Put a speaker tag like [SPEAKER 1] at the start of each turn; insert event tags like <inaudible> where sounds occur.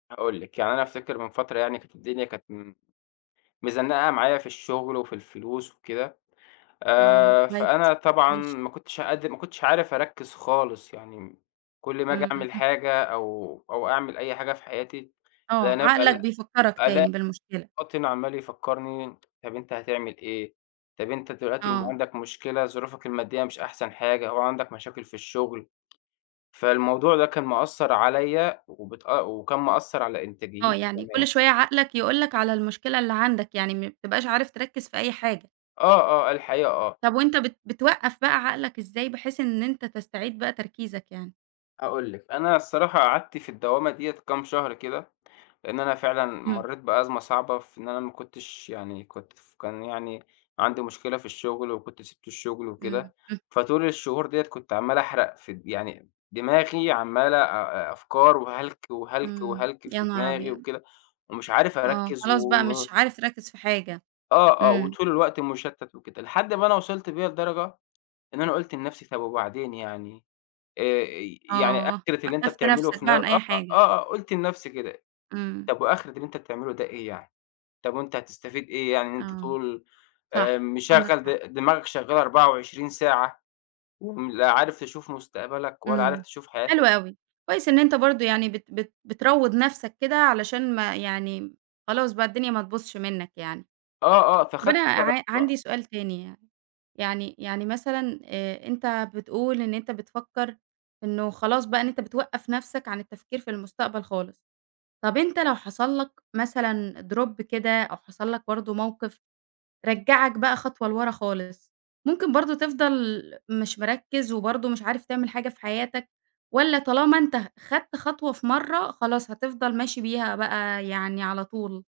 [SPEAKER 1] هاقول لِك، يعني أنا أفتكر من فترة يعني كانت الدنيا كانت م مزنّقة معايا في الشغل وفي الفلوس وكده،
[SPEAKER 2] آه،
[SPEAKER 1] آآ،
[SPEAKER 2] كويس،
[SPEAKER 1] فأنا طبعًا
[SPEAKER 2] ماشي.
[SPEAKER 1] ما كنتش قادر ما كنتش عارف أركّز خالص يعني م كل ما آجي
[SPEAKER 2] إمم.
[SPEAKER 1] أعمِل حاجة أو أو أعمِل أي حاجة في حياتي
[SPEAKER 2] آه،
[SPEAKER 1] ألق
[SPEAKER 2] عقلك بيفكّرك
[SPEAKER 1] ألا
[SPEAKER 2] تاني بالمشكلة.
[SPEAKER 1] الباطن عمّال يفكرني طَب أنت هتعمِل إيه؟ طَب أنت دلوقتي
[SPEAKER 2] آه.
[SPEAKER 1] عندك مشكلة ظروفك المادية مش أحسن حاجة، وآه عندك مشاكل في الشغل <tsk> فالموضوع ده كان مأثَّر عليَّ وبتأ وكان مأثر على
[SPEAKER 2] آه
[SPEAKER 1] إنتاجيتي
[SPEAKER 2] يعني كل
[SPEAKER 1] كمان.
[SPEAKER 2] شوية عقلك يقول لك على المشكلة اللي عندك يعني م ما بتبقاش عارف تركز في أي حاجة.
[SPEAKER 1] آه، آه، الحقيقة آه.
[SPEAKER 2] طَب وأنت بت بتوقَف بقى عقلك إزاي، بحيث إن أنت تستعيد بقى تركيزك يعني؟
[SPEAKER 1] هاقول لِك، أنا الصراحة قعدت في الدوامة ديّة كام شهر كده؛ لأن أنا فعلًا
[SPEAKER 2] إمم.
[SPEAKER 1] مرّيت بأزمة صعبة، في إن أنا ما كنتش يعني كنت ف كان يعني عندي مشكلة في الشغل وكنت سِبت الشغل
[SPEAKER 2] إمم،
[SPEAKER 1] وكده،
[SPEAKER 2] إمم.
[SPEAKER 1] فطول الشهور ديّة كنت عَمّال احرق في د يعني دماغي عمَّالة، آآ، أفكار وهلك وهلك
[SPEAKER 2] إمم،
[SPEAKER 1] وهلك
[SPEAKER 2] يا
[SPEAKER 1] في
[SPEAKER 2] نهار
[SPEAKER 1] دماغي
[SPEAKER 2] أبيض!
[SPEAKER 1] وكده، ومش عارف
[SPEAKER 2] آه،
[SPEAKER 1] أركز و
[SPEAKER 2] خلاص بقى مش
[SPEAKER 1] و
[SPEAKER 2] عارف تركز في حاجة،
[SPEAKER 1] آه، آه،
[SPEAKER 2] إمم.
[SPEAKER 1] وطول الوقت مشتت وكده لحد ما أنا وصلت بيها لدرجة، إن أنا قُلت لنفسي طَب وبعدين يعني؟! آآ، يعني
[SPEAKER 2] آه،
[SPEAKER 1] آخرة اللي أنت
[SPEAKER 2] وقّفت
[SPEAKER 1] بتعمله
[SPEAKER 2] نفسك
[SPEAKER 1] في نف
[SPEAKER 2] بقى عن أي
[SPEAKER 1] آه،
[SPEAKER 2] حاجة.
[SPEAKER 1] آه، قُلت لنفسي كده،
[SPEAKER 2] إمم.
[SPEAKER 1] طَب وآخرة اللي أنت بتعمله ده إيه يعني؟! طَب وأنت هتستفيد إيه يعني إن أنت
[SPEAKER 2] آه،
[SPEAKER 1] طول، آآ،
[SPEAKER 2] صح، عندك
[SPEAKER 1] مشغّل
[SPEAKER 2] حق.
[SPEAKER 1] د دماغك شغالة 24 ساعة و م لا عارف تشوف مستقبلك ولا عارف
[SPEAKER 2] إمم،
[SPEAKER 1] تشوف
[SPEAKER 2] حلو
[SPEAKER 1] حياتك!
[SPEAKER 2] أوي، كويس إن أنت برضه يعني بت بت بتروّض نفسك كده؛ علشان ما يعني خلاص بقى الدنيا ما تبوظش منّك يعني.
[SPEAKER 1] آه آه
[SPEAKER 2] طَب أنا
[SPEAKER 1] فاخدت قرار
[SPEAKER 2] ع عندي
[SPEAKER 1] بقى.
[SPEAKER 2] سؤال تاني يعني يعني يعني مثلًا، آآ، أنت بتقُول إن أنت بتفكر إنه خلاص بقى إن أنت بتوقّف نفْسَك عن التفكير في المستقبل خالص، طَب أنت لو حصل لك مثلًا Drop كده أو حصل لك برضه موقِف رجعك بقى خطوة لورا خالص ممكن برضه تِفْضل مش مركِّز وبرضه مش عارف تعمِل حاجة في حياتك والّا طالما أنت خدت خطوة في مرة، خلاص هتفضل ماشي بيها بقى يعني على طول؟